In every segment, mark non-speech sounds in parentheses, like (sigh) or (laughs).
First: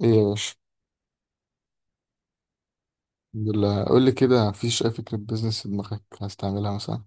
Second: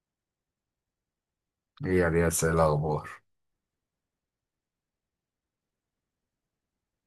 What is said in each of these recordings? ايه يا باشا. ايه يا رياس، ايه الاخبار؟ الحمد لله. قول لي كده مفيش اي فكره بيزنس في دماغك عايز تعملها مثلا؟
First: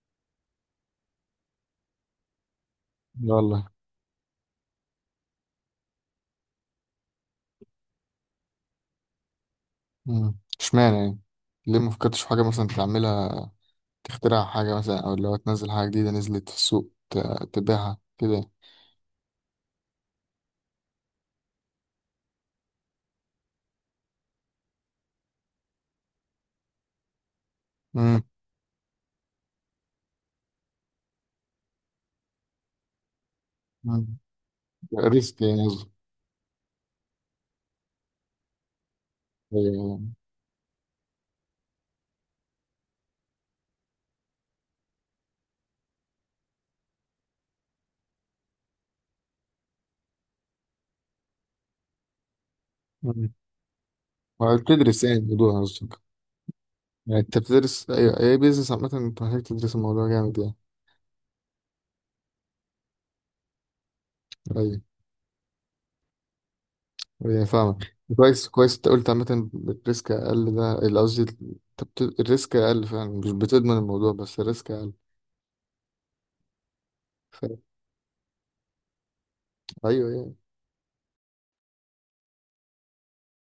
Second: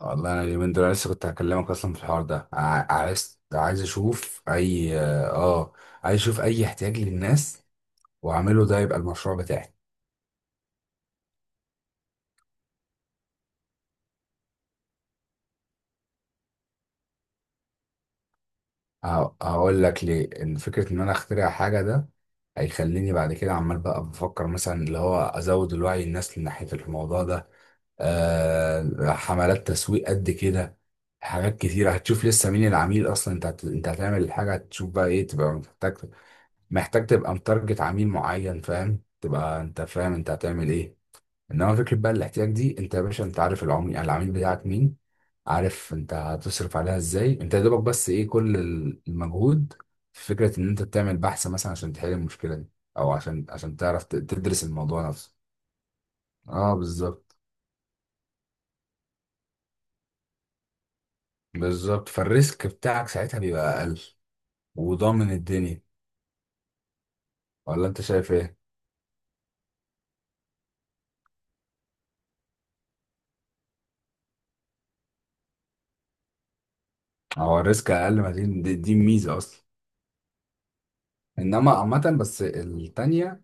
والله انا اليومين دول لسه كنت هكلمك اصلا في الحوار ده. ع- لا عايز والله. عايز اشوف اي اه عايز اشوف اي احتياج للناس واعمله، ده يبقى المشروع بتاعي. اشمعنى يعني؟ ليه ما فكرتش في حاجه مثلا تعملها؟ تخترع حاجه مثلا، او اللي هو تنزل حاجه جديده نزلت في السوق، تبيعها كده؟ هقول لك ليه. ان فكره ان انا اخترع حاجه، ده هيخليني بعد كده عمال بقى بفكر مثلا اللي هو ازود الوعي الناس من ناحيه الموضوع ده. امم حملات تسويق قد كده. حاجات كتيرة هتشوف لسه مين العميل اصلا. انت امم هتعمل الحاجة، هتشوف بقى ايه ريسك تبقى يعني، قصدي. محتاج. محتاج تبقى متارجت عميل معين، فاهم؟ تبقى انت أيوة. فاهم انت هتعمل ايه. انما فكره بقى الاحتياج دي، انت يا باشا انت عارف العميل بتاعك مين، عارف انت هتصرف عليها ازاي، انت يا دوبك بس ايه كل المجهود، في فكره ان انت تعمل بحث مثلا عشان تحل المشكله دي، او أمم. عشان تعرف ما تدرس بتدرس الموضوع يعني نفسه. الموضوع قصدك؟ اه يعني بالظبط. انت بتدرس اي بيزنس، عامه انت محتاج تدرس الموضوع جامد يعني. بالظبط، فالريسك بتاعك ساعتها بيبقى اقل طيب. وضامن الدنيا. يعني ولا فاهمك انت شايف كويس ايه؟ كويس. انت قلت عامة الريسك أقل، ده اللي قصدي، انت الريسك أقل فعلا، مش بتضمن الموضوع بس الريسك أقل. ف... هو الريسك اقل، ما دي ميزه اصلا. أيوه يعني. انما عامه بس التانية،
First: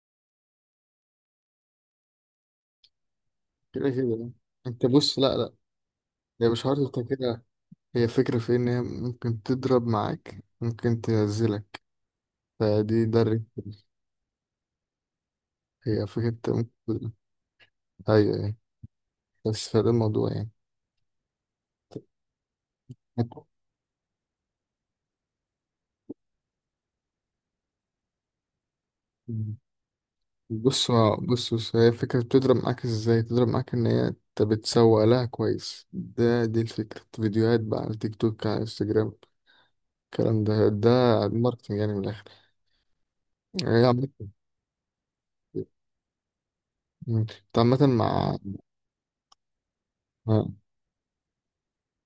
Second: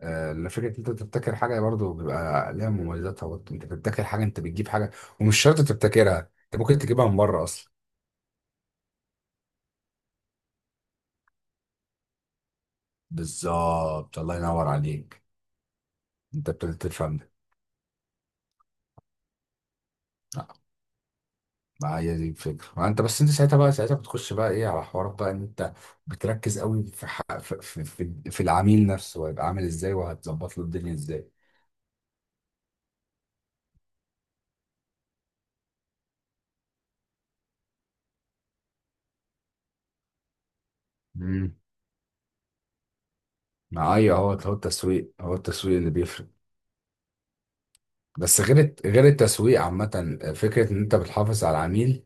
آه، فكرة إن انت تبتكر حاجة برضو بيبقى ليها مميزاتها. برضو انت كده بتبتكر كده حاجة، يعني. انت بتجيب انت حاجة، بص، لا ومش لا، شرط تبتكرها. هي انت مش حوار ممكن انت تجيبها من كده. بره اصلا. هي فكرة في إن هي ممكن تضرب معاك، ممكن تنزلك، فدي ده الريسك. بالظبط، الله ينور عليك. هي فكرة انت انت ابتديت ممكن. تفهم ده. أيوه يعني. بس فده الموضوع لا، ما هي دي الفكرة. ما انت بس، يعني. انت ساعتها بقى، ساعتها بتخش بقى ايه على حوارات بقى ان انت بتركز قوي في ح... في... في... في في العميل نفسه هيبقى عامل ازاي، وهتظبط له بص الدنيا ازاي. بص بص، هي الفكرة بتضرب معاك ازاي؟ تضرب معاك ان هي انت بتسوق لها كويس، ده دي الفكرة، فيديوهات بقى على تيك توك، على انستجرام، الكلام ده. امم الماركتنج يعني من الاخر، يعني هي ما عامة. ايوه، هو التسويق، هو التسويق اللي بيفرق. مم. انت عامة بس غير التسويق عامة، مع- فكرة ان انت بتحافظ على العميل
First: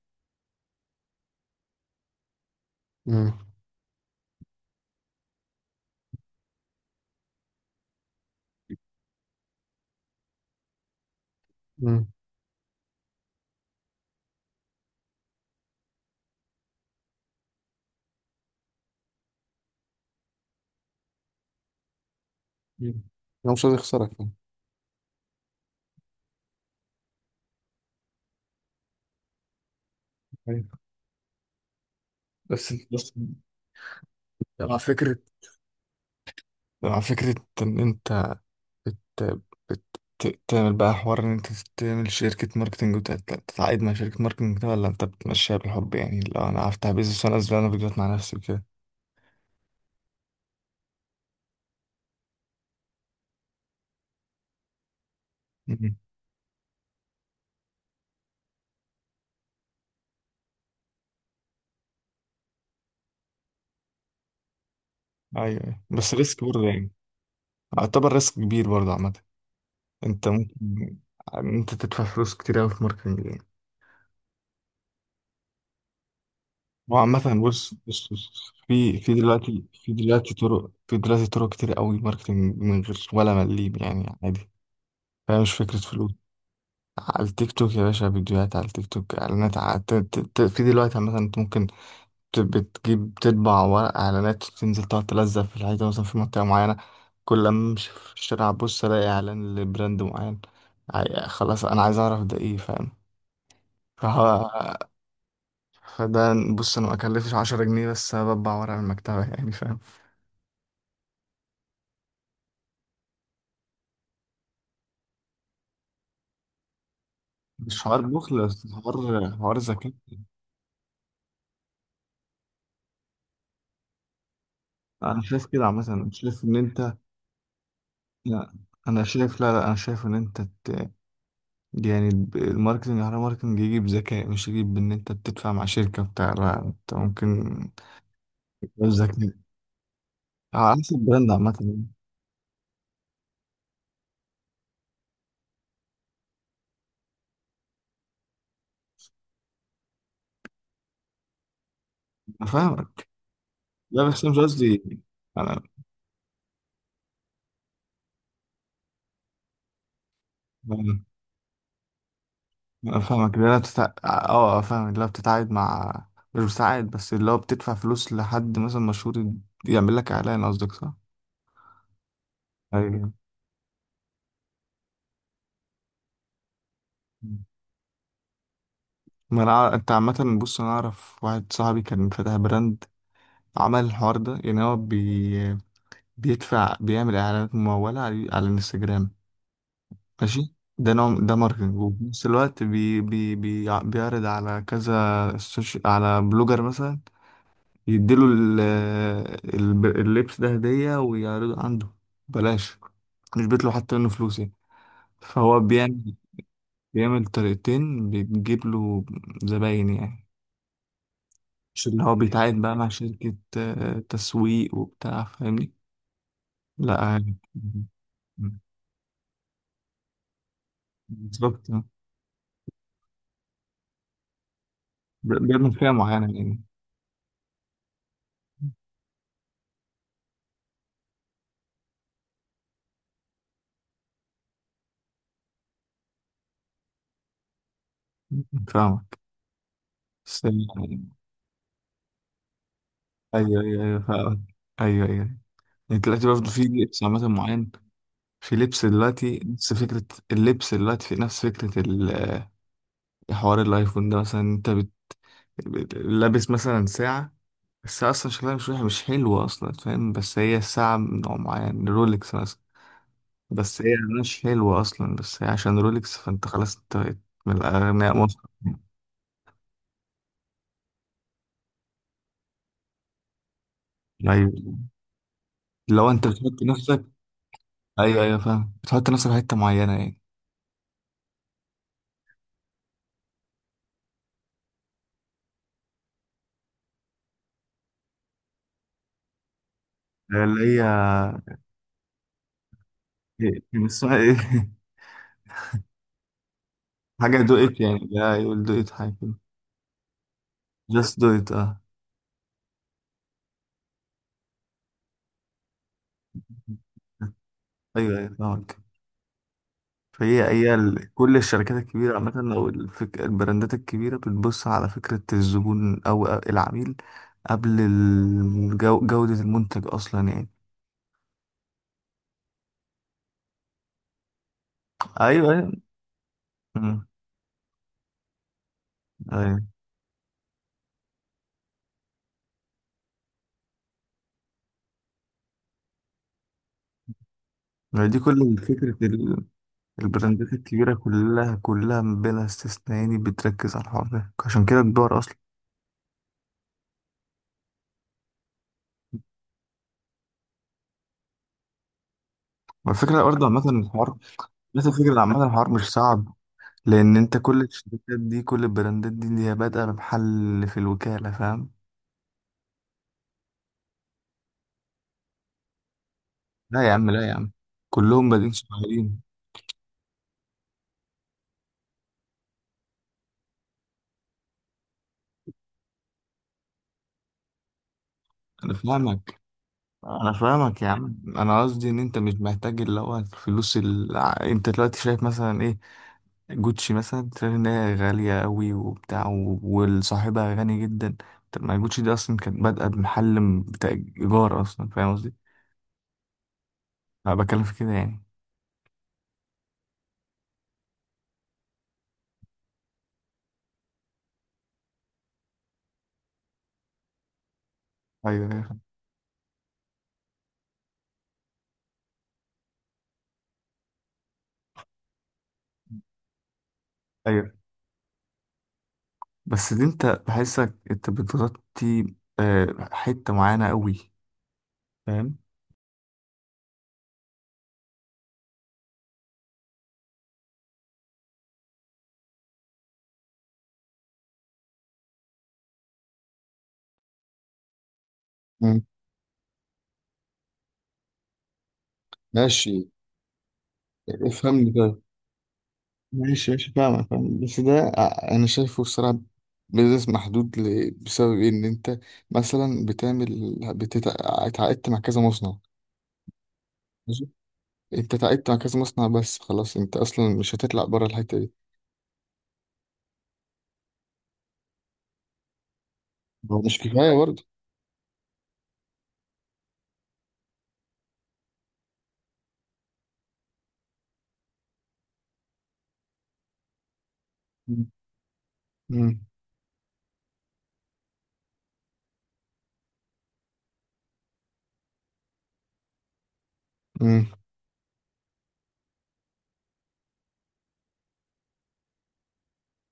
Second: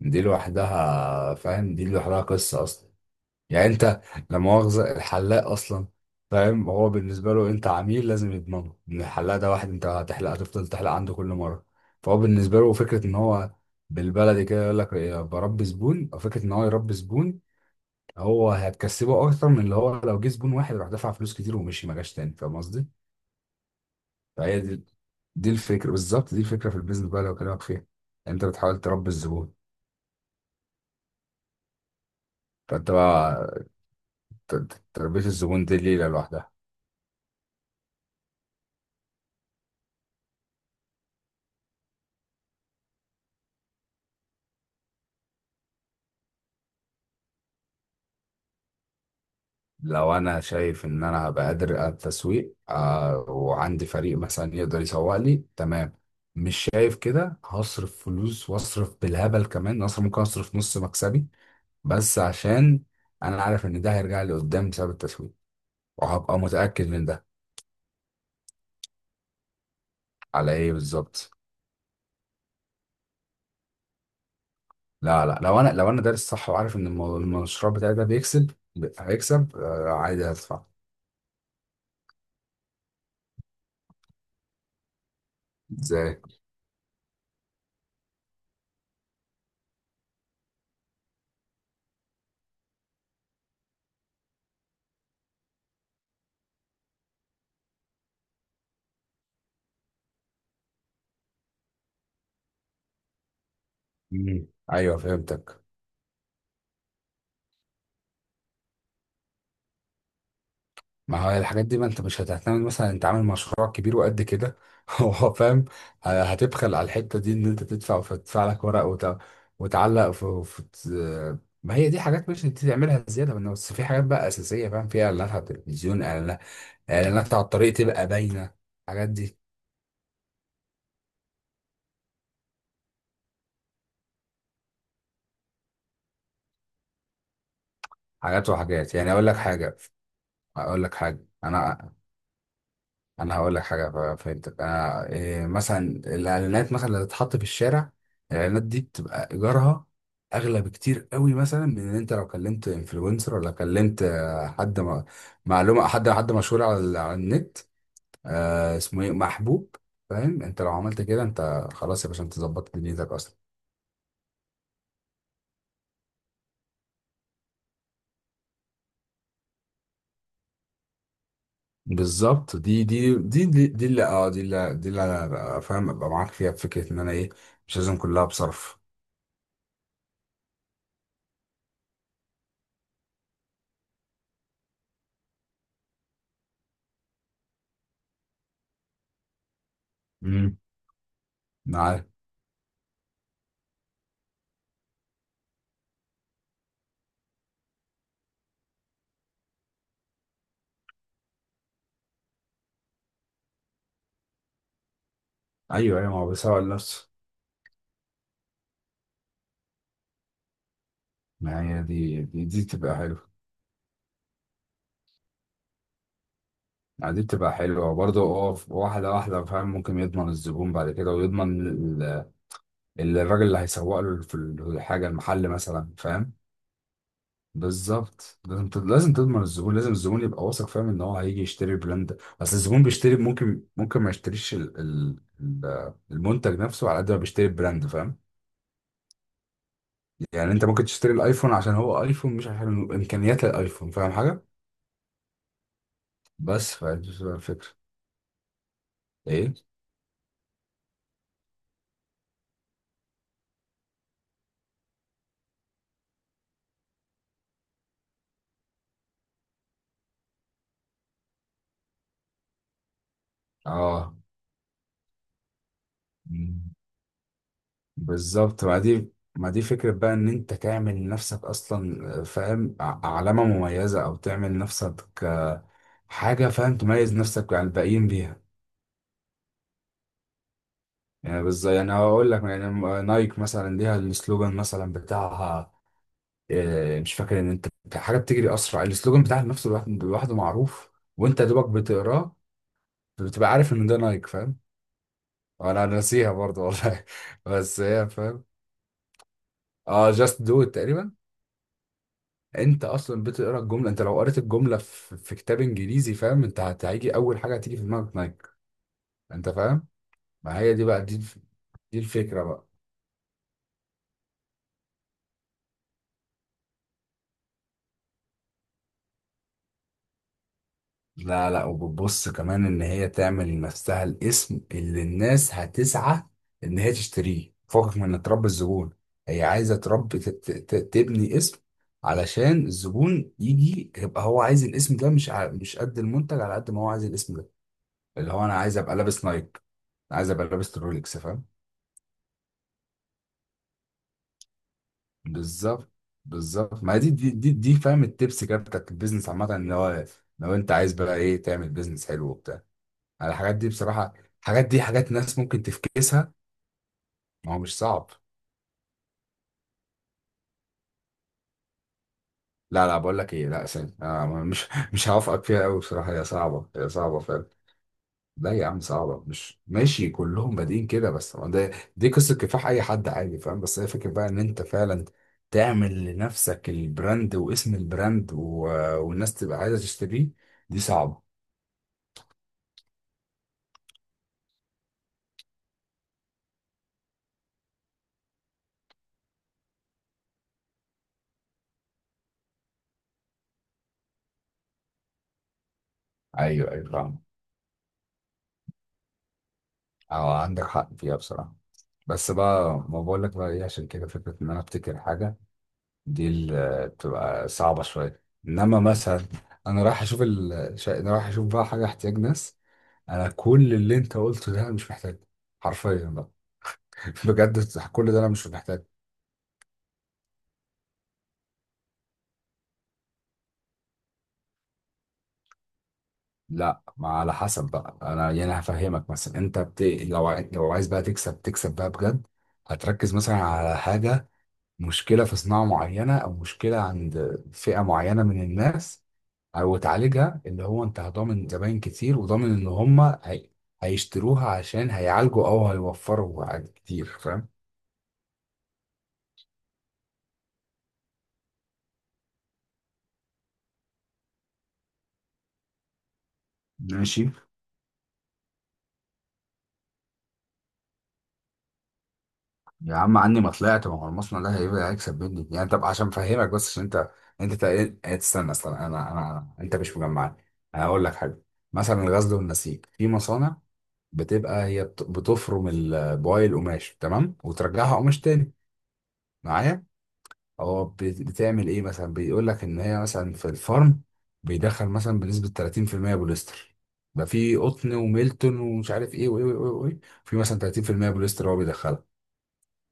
دي لوحدها، فاهم؟ دي لوحدها قصة أصلا. مم. يعني أنت، لا مؤاخذة، الحلاق أصلا، فاهم؟ هو بالنسبة له أنت عميل، لازم يضمنه إن الحلاق ده واحد أنت هتحلق هتفضل تحلق عنده كل مرة. مم. فهو بالنسبة له فكرة إن هو، بالبلدي كده يقول لك إيه، بربي زبون، أو فكرة إن هو يربي زبون، هو هتكسبه أكتر من اللي هو لو جه زبون واحد راح دفع فلوس كتير ومشي ما جاش تاني. فاهم قصدي؟ مم. انا مش عايز اخسرك يعني. فهي دي، دي الفكرة بالظبط، دي الفكرة في البيزنس بقى اللي بكلمك فيها. أنت بتحاول تربي الزبون. أيوة. بس فأنت بس، بقى، مع فكرة تربية الزبون دي ليلة لوحدها. مع فكرة ان انت بت... بت... تعمل بقى حوار ان انت تعمل شركة ماركتنج، وتتعاقد مع شركة ماركتنج كده، ولا انت بتمشيها بالحب يعني؟ لو انا هفتح بيزنس وانا انزل انا فيديوهات مع نفسي وكده. لو أنا شايف إن أنا هبقى قادر على التسويق، آه، وعندي فريق مثلا يقدر يسوق لي تمام، مم. مش شايف كده هصرف فلوس وأصرف بالهبل كمان، أصرف ممكن أصرف نص مكسبي، بس عشان أنا عارف إن ده هيرجع لي قدام بسبب التسويق، ايوه أيوة. بس وهبقى ريسك برضه متأكد يعني. من ده. اعتبر ريسك كبير برضه عامة، انت على ممكن إيه بالظبط؟ ان انت تدفع فلوس كتير قوي في ماركتنج يعني. لا لا، لو أنا دارس صح، وعارف إن هو عامة، المشروع بص بتاعي ده بص بيكسب، بص، في هيكسب، دلوقتي آه في عادي دلوقتي هدفع. طرق في دلوقتي طرق كتير قوي ماركتنج من غير ولا مليم يعني، عادي. فهي مش فكرة فلوس. إزاي؟ على التيك توك يا باشا، فيديوهات على التيك توك، اعلانات في دلوقتي مثلا انت ممكن بتجيب تطبع ورق اعلانات، وتنزل تقعد تلزق في الحيطه مثلا في منطقه معينه. كل ما امشي في الشارع ابص، الاقي اعلان لبراند معين. خلاص انا عايز اعرف ده ايه، فاهم؟ مم. فه- (laughs) أيوه فهمتك. فده بص، انا ما اكلفش 10 جنيه بس، بطبع ورق من المكتبه. (laughs) يعني فاهم. ما هو الحاجات دي، ما انت مش هتعتمد مثلا، انت عامل مشروع كبير وقد كده (laughs) هو فاهم. هتبخل على الحتة دي ان انت مش حوار تدفع، بخل، فتدفع لك بس ورق حوار ذكاء. وتعلق في... في... ما هي دي حاجات مش انت تعملها زيادة منه. بس في حاجات بقى أساسية، فاهم؟ فيها انا إعلانات على شايف كده عامه، التلفزيون، انا إعلانات، شايف ان انت. إعلانات على الطريق تبقى باينة. لا، انا الحاجات دي شايف، لا لا، انا شايف ان انت يعني، الماركتنج على ماركتنج يجي بذكاء، مش يجي بان انت بتدفع مع شركة بتاع، لا انت ممكن حاجات وحاجات. يعني أقول بذكاء لك حاجة، على أقول لك حسب حاجة البراند عامة. أنا انا هقول لك حاجه. فهمتك. انا إيه مثلا؟ الاعلانات مثلا اللي تتحط في الشارع، الاعلانات دي بتبقى ايجارها اغلى بكتير قوي، مثلا من ان انت لو انا كلمت فاهمك، انفلونسر، ولا كلمت لا بس انا مش قصدي انا. معلومه، حد مشهور على النت، آه اسمه ايه، محبوب، فاهم؟ انت لو عملت كده، انت خلاص يا باشا، انت ظبطت انا دنيتك فاهمك، اصلا. لا بتتع... اه آه، فاهمك، لا بتتعاقد مع، مش بتتعاقد، بس اللي هو بتدفع فلوس لحد مثلا مشهور يعمل لك اعلان قصدك، صح؟ بالظبط، دي ايوه. دي دي دي, دي اللي، دي اللي انا بقى فاهم ابقى معاك فيها، بفكره ان انا ايه، مش لازم كلها بصرف. ما انا أع- انت عامة بص، انا اعرف واحد صاحبي كان فاتح براند، عمل الحوار ده يعني، هو بيدفع، بيعمل اعلانات ممولة على الانستجرام. ماشي، امم. ده نوع، ده ماركتنج. وفي معاك. نفس الوقت بي بي بي بيعرض على كذا سوشي، على بلوجر مثلا، يديله اللبس ده هدية ويعرضه عنده بلاش، مش بيطلع حتى منه فلوس يعني. فهو ايوه ايوه، بيعمل ما هو بيسوق لنفسه. بيعمل طريقتين بتجيب له زباين يعني، ما هي مش اللي هو بيتعاقد دي بقى مع تبقى حلوة. شركة تسويق وبتاع، فاهمني؟ لا يعني دي يعني. بتبقى حلوة برضه. واحدة واحدة، فاهم؟ ممكن يضمن الزبون بعد كده، ويضمن بالظبط. ال- الراجل اللي هيسوق له في الحاجة، المحل بيعمل مثلا، فئة معينة فاهم؟ يعني. بالظبط، لازم تضمن الزبون، لازم الزبون يبقى واثق، فاهم ان هو هيجي يشتري البراند. اصل الزبون بيشتري، ممكن ما يشتريش ال- المنتج نفسه على قد ما بيشتري البراند، فاهم؟ فاهمك. بس يعني انت يعني ممكن تشتري الايفون عشان هو ايفون، مش عشان امكانيات أيوه أيوه الايفون، أيوه فاهم فاهمك. حاجة؟ أيوه أيوه. يعني دلوقتي برضه في بس لبس فدي عامة بتبقى الفكرة. معين، في لبس دلوقتي ايه؟ نفس فكرة، اللبس دلوقتي في نفس فكرة حوار الأيفون ده مثلا. أنت لابس مثلا ساعة، الساعة أصلا شكلها مش حلوة أصلا، فاهم؟ بس هي الساعة من نوع معين، رولكس مثلا. بس هي اه مش حلوة أصلا، بس هي عشان رولكس، فأنت خلاص، أنت بقيت من الأغنياء مصر. بالظبط. ما دي فكرة بقى ان انت تعمل لنفسك اصلا، فاهم، علامة مميزة، او تعمل أيوه. لنفسك لو أنت حاجة بتحط فاهم، نفسك، تميز نفسك عن الباقيين ايوه ايوه بيها. فاهم، بتحط نفسك في حته معينه يعني. يعني بالظبط، يعني هقول لك، يعني نايك مثلا ليها السلوجان مثلا بتاعها، آه، مش فاكر ان انت، حاجة بتجري اسرع، السلوجان بتاع نفسه لوحده اللي هي معروف، وانت يا دوبك بتقراه بتبقى عارف كان ان ده اسمها نايك، ايه؟ فاهم؟ انا ناسيها برضه والله (laughs) حاجه (laughs) دو ات بس يعني، هي لا، فاهم. يقول دو ات، حاجه كده. اه، جاست دو تقريبا. جاست دو ات، اه. انت اصلا بتقرا الجمله، انت لو قريت الجمله في كتاب انجليزي، فاهم؟ انت هيجي اول حاجه هتيجي في دماغك ايوه ايوه نايك، فاهمك. انت فاهم؟ فهي ما هي هي دي بقى كل الشركات دي الكبيره الفكره عامه، بقى. او البراندات الكبيره بتبص على فكره الزبون او العميل قبل جوده المنتج اصلا يعني. لا لا، وبتبص كمان ان هي تعمل لنفسها الاسم اللي ايوه الناس ايوه. هتسعى ان هي مم. تشتريه فوقك، من ان تربي الزبون. هي ايوه. عايزه تربي، تبني اسم، علشان الزبون يجي يبقى هو عايز الاسم ده، مش مش قد المنتج على قد ما هو عايز الاسم ده، ما دي اللي هو انا كل عايز فكره ابقى لابس نايك، عايز ابقى البراندات لابس الكبيرة، رولكس، فاهم؟ كلها كلها بلا استثناء يعني، بتركز على الحوار ده، عشان كده كبار أصلا. بالظبط. بالظبط، ما دي فاهم، التبس كده بتاعت البيزنس عامة ان هو، لو انت عايز بقى ايه تعمل بيزنس حلو وبتاع، والفكرة على برضه الحاجات دي عامة بصراحة. الحوار، الحاجات دي نفس حاجات الفكرة ناس عامة، ممكن الحوار مش تفكسها. صعب، لأن أنت ما هو كل مش صعب. الشركات دي، كل البراندات دي اللي هي بادئة بمحل في الوكالة، فاهم؟ لا لا، بقول لك ايه، لا ثاني مش، مش هوافقك فيها قوي بصراحة. هي صعبة، لا هي يا عم، صعبة لا يا فعلا. عم، كلهم بادئين لا يا عم صغيرين. صعبة، مش ماشي كلهم بادئين كده، بس ما ده دي قصة كفاح اي حد عادي، فاهم؟ بس هي فكرة بقى ان انت فعلا تعمل لنفسك البراند واسم البراند، و... أنا والناس فاهمك، تبقى عايزة تشتريه. أنا دي فاهمك يا عم، صعبة. أنا قصدي إن أنت مش محتاج اللي هو الفلوس اللي أنت دلوقتي شايف مثلا إيه، جوتشي مثلا تلاقي ان هي غالية قوي وبتاع، والصاحبها غني جدا. طب ما جوتشي دي اصلا كانت بادئة بمحل بتاع ايجار اصلا، فاهم قصدي؟ ايوه ايوه فاهم. انا بتكلم في كده يعني. اه عندك حق فيها بصراحه. بس بقى، ما بقول لك بقى ايه، عشان كده فكره ان انا افتكر حاجه، دي اللي بتبقى صعبه شويه. ايوه ايوه انما مثلا، انا رايح اشوف انا رايح اشوف بقى حاجه احتياج ناس. انا كل اللي انت قلته ده انا مش محتاجه، حرفيا بقى (laughs) ايوه. بجد. كل ده انا مش محتاجه. بس دي انت بحسك انت بتغطي حتة معينة قوي، فاهم. لا، ما على حسب بقى. انا يعني هفهمك مثلا، لو عايز بقى تكسب، بقى بجد، هتركز مثلا على حاجه، مشكلة في صناعة معينة أو مشكلة عند فئة معينة من مم. الناس، أو تعالجها، اللي هو أنت هضامن زباين كتير، وضامن إن ماشي. هما هي... هيشتروها افهمني عشان طيب. هيعالجوا أو هيوفروا ماشي ماشي حاجات كتير، فاهمك فاهم، فاهم؟ بس ده، انا شايفه الصراحة بيزنس محدود، بسبب إيه؟ ان انت مثلا بتعمل، بتتعاقدت مع كذا مصنع. ماشي. انت تعبت مع كذا مصنع، بس خلاص انت اصلا مش هتطلع بره الحته دي. يا عم عني ما طلعت، ما هو المصنع ده هيبقى هيكسب مني يعني. طب عشان أفهمك هو بس، مش عشان كفايه أنت، برضه. أنت تستنى أصلا. أنت مش مجمعني. أنا هقول لك حاجة. مثلا الغزل والنسيج في مصانع بتبقى هي بتفرم بواقي القماش تمام، مم. وترجعها قماش تاني، مم. معايا؟ هو بتعمل ايه مثلا؟ بيقول لك ان هي مثلا في الفرن بيدخل مثلا بنسبة 30% بوليستر. مم. بقى في قطن وميلتون ومش عارف ايه وايه وايه وايه، في مثلا 30% بوليستر هو بيدخلها.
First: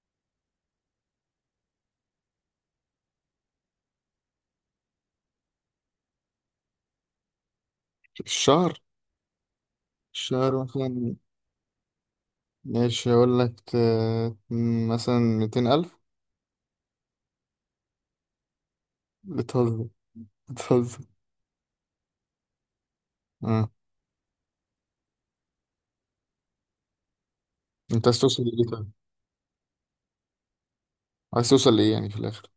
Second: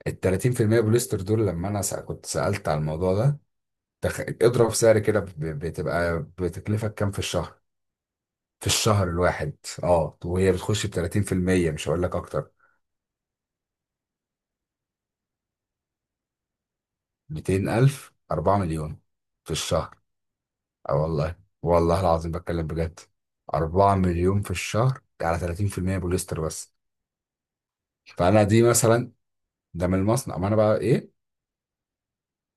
ال 30% بوليستر دول، لما انا كنت سألت على الموضوع ده، تخ... اضرب سعر كده ب-، بتبقى بتكلفك كام في الشهر، في الشهر. الشهر الواحد؟ اه، وهي الشهر بتخش ب مثلا. 30%، مش هقول لك اكتر. ماشي هقول لك، مثلا 200,000. 200,000، 4 مليون في بتهزر الشهر. اه بتهزر. والله، والله العظيم بتكلم بجد. مم. 4 مليون في الشهر ده على 30% بوليستر بس. انت عايز توصل فانا لإيه دي طيب؟ مثلا، ده من المصنع، ما انا بقى ايه، عايز توصل لإيه يعني في الآخر؟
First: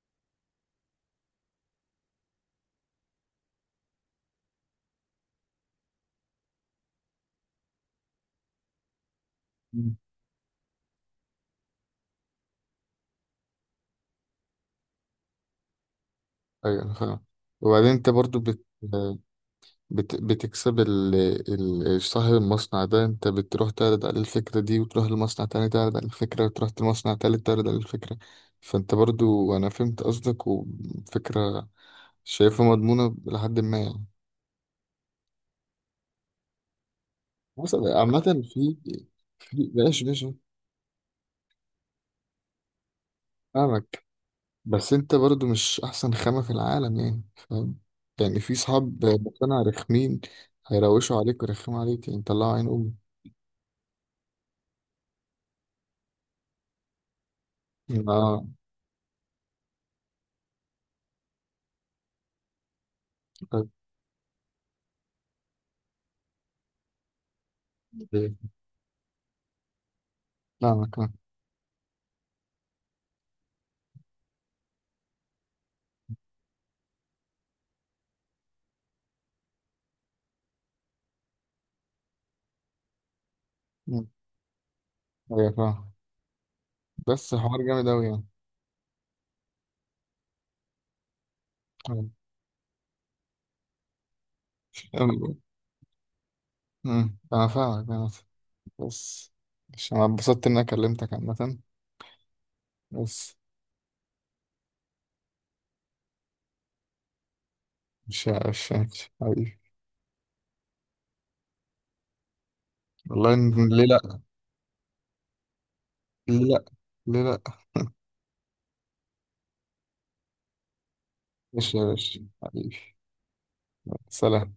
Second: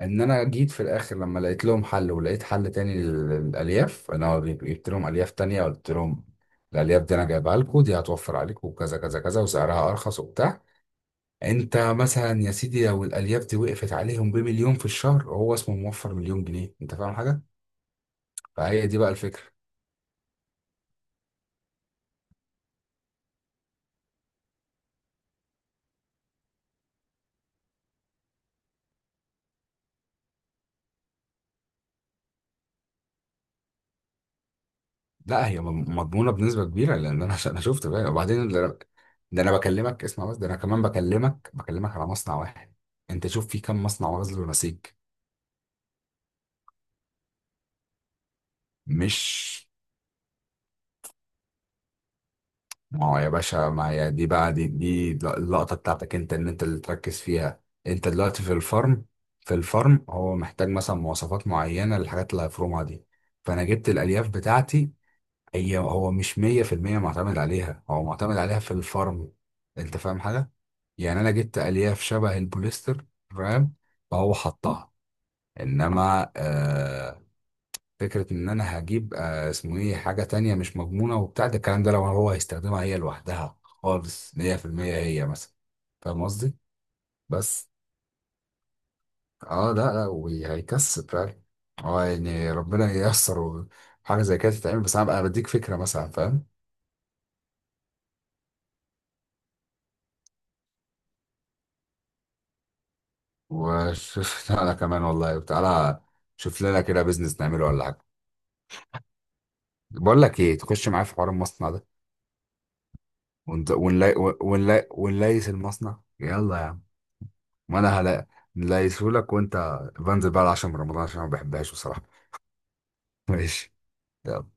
ان انا جيت في الاخر لما لقيت لهم حل، ولقيت حل تاني للالياف. انا جبت لهم الياف تانية، قلت لهم الالياف دي انا جايبها لكم، دي هتوفر عليكم وكذا كذا كذا، وسعرها مم. ارخص وبتاع. انت مثلا يا سيدي، لو الالياف دي وقفت عليهم بمليون في الشهر، هو اسمه موفر مليون جنيه، أيوة أنا انت فاهم فاهم. حاجه؟ وبعدين أنت برضو فهي دي بقى الفكره. بتكسب صاحب المصنع ده انت بتروح تعرض عليه الفكرة دي، وتروح لمصنع تاني تعرض عليه الفكرة، وتروح لمصنع تالت تعرض عليه الفكرة. فانت برضو، انا فهمت قصدك، وفكرة شايفها مضمونة لحد ما يعني. لا، هي مضمونه بنسبه كبيره، لان انا انا بص، شفت بقى. عامة. وبعدين ده في انا، ده أنا في ماشي بكلمك، اسمع ماشي بس، ده انا كمان بكلمك، على مصنع واحد. انت شوف في كم فاهمك. مصنع غزل ونسيج. بس انت برضو مش احسن خامة في العالم يعني، فاهم؟ يعني في صحاب مقتنع مش، رخمين، هيروشوا عليك ويرخموا عليك يعني، طلعوا عين امي. ما هو يا باشا، ما هي دي بقى دي اللقطه بتاعتك انت، ان انت اللي تركز فيها. انت دلوقتي اه. في الفرم. في الفرم هو محتاج مثلا مواصفات معينه للحاجات اللي هيفرمها دي، فانا جبت الالياف بتاعتي. هي، هو مش 100% معتمد عليها، هو طيب، معتمد عليها في الفرم، انت فاهم حاجه؟ فاهمك آه. يعني انا جبت الياف شبه البوليستر، فاهم؟ فهو حطها. انما فكره ان انا هجيب آه اسمه ايه حاجه تانية مش مضمونه وبتاع، ده الكلام ده لو هو هيستخدمها هي لوحدها خالص 100%، هي ايوه مثلا، فاهم. فاهم قصدي؟ بس حوار بس. جامد اوي يعني. اه لا لا، وهيكسب فعلا. اه أيوة. يعني ربنا ييسر حاجه زي كده تتعمل، بس انا بقى أم- بديك فكره مثلا، فاهم؟ أمم، انا فاهمك انا فاهمك. بس، مش انا اتبسطت اني كلمتك عامة، بس وشوف (laughs) انا كمان والله تعالى، شوف لنا كده بيزنس نعمله ولا حاجه. مش حبيبي. بقول لك ايه، تخش معايا في حوار المصنع ده؟ والله ونت- ليه ونلي لا، ونليس المصنع، ليه يلا يا لا، عم. ليه لا. ما انا (laughs) هلا نليسهولك، وانت بنزل بقى العشاء من رمضان عشان ما بحبهاش مش يا بصراحه باشا حبيبي. (laughs) ماشي. سلام.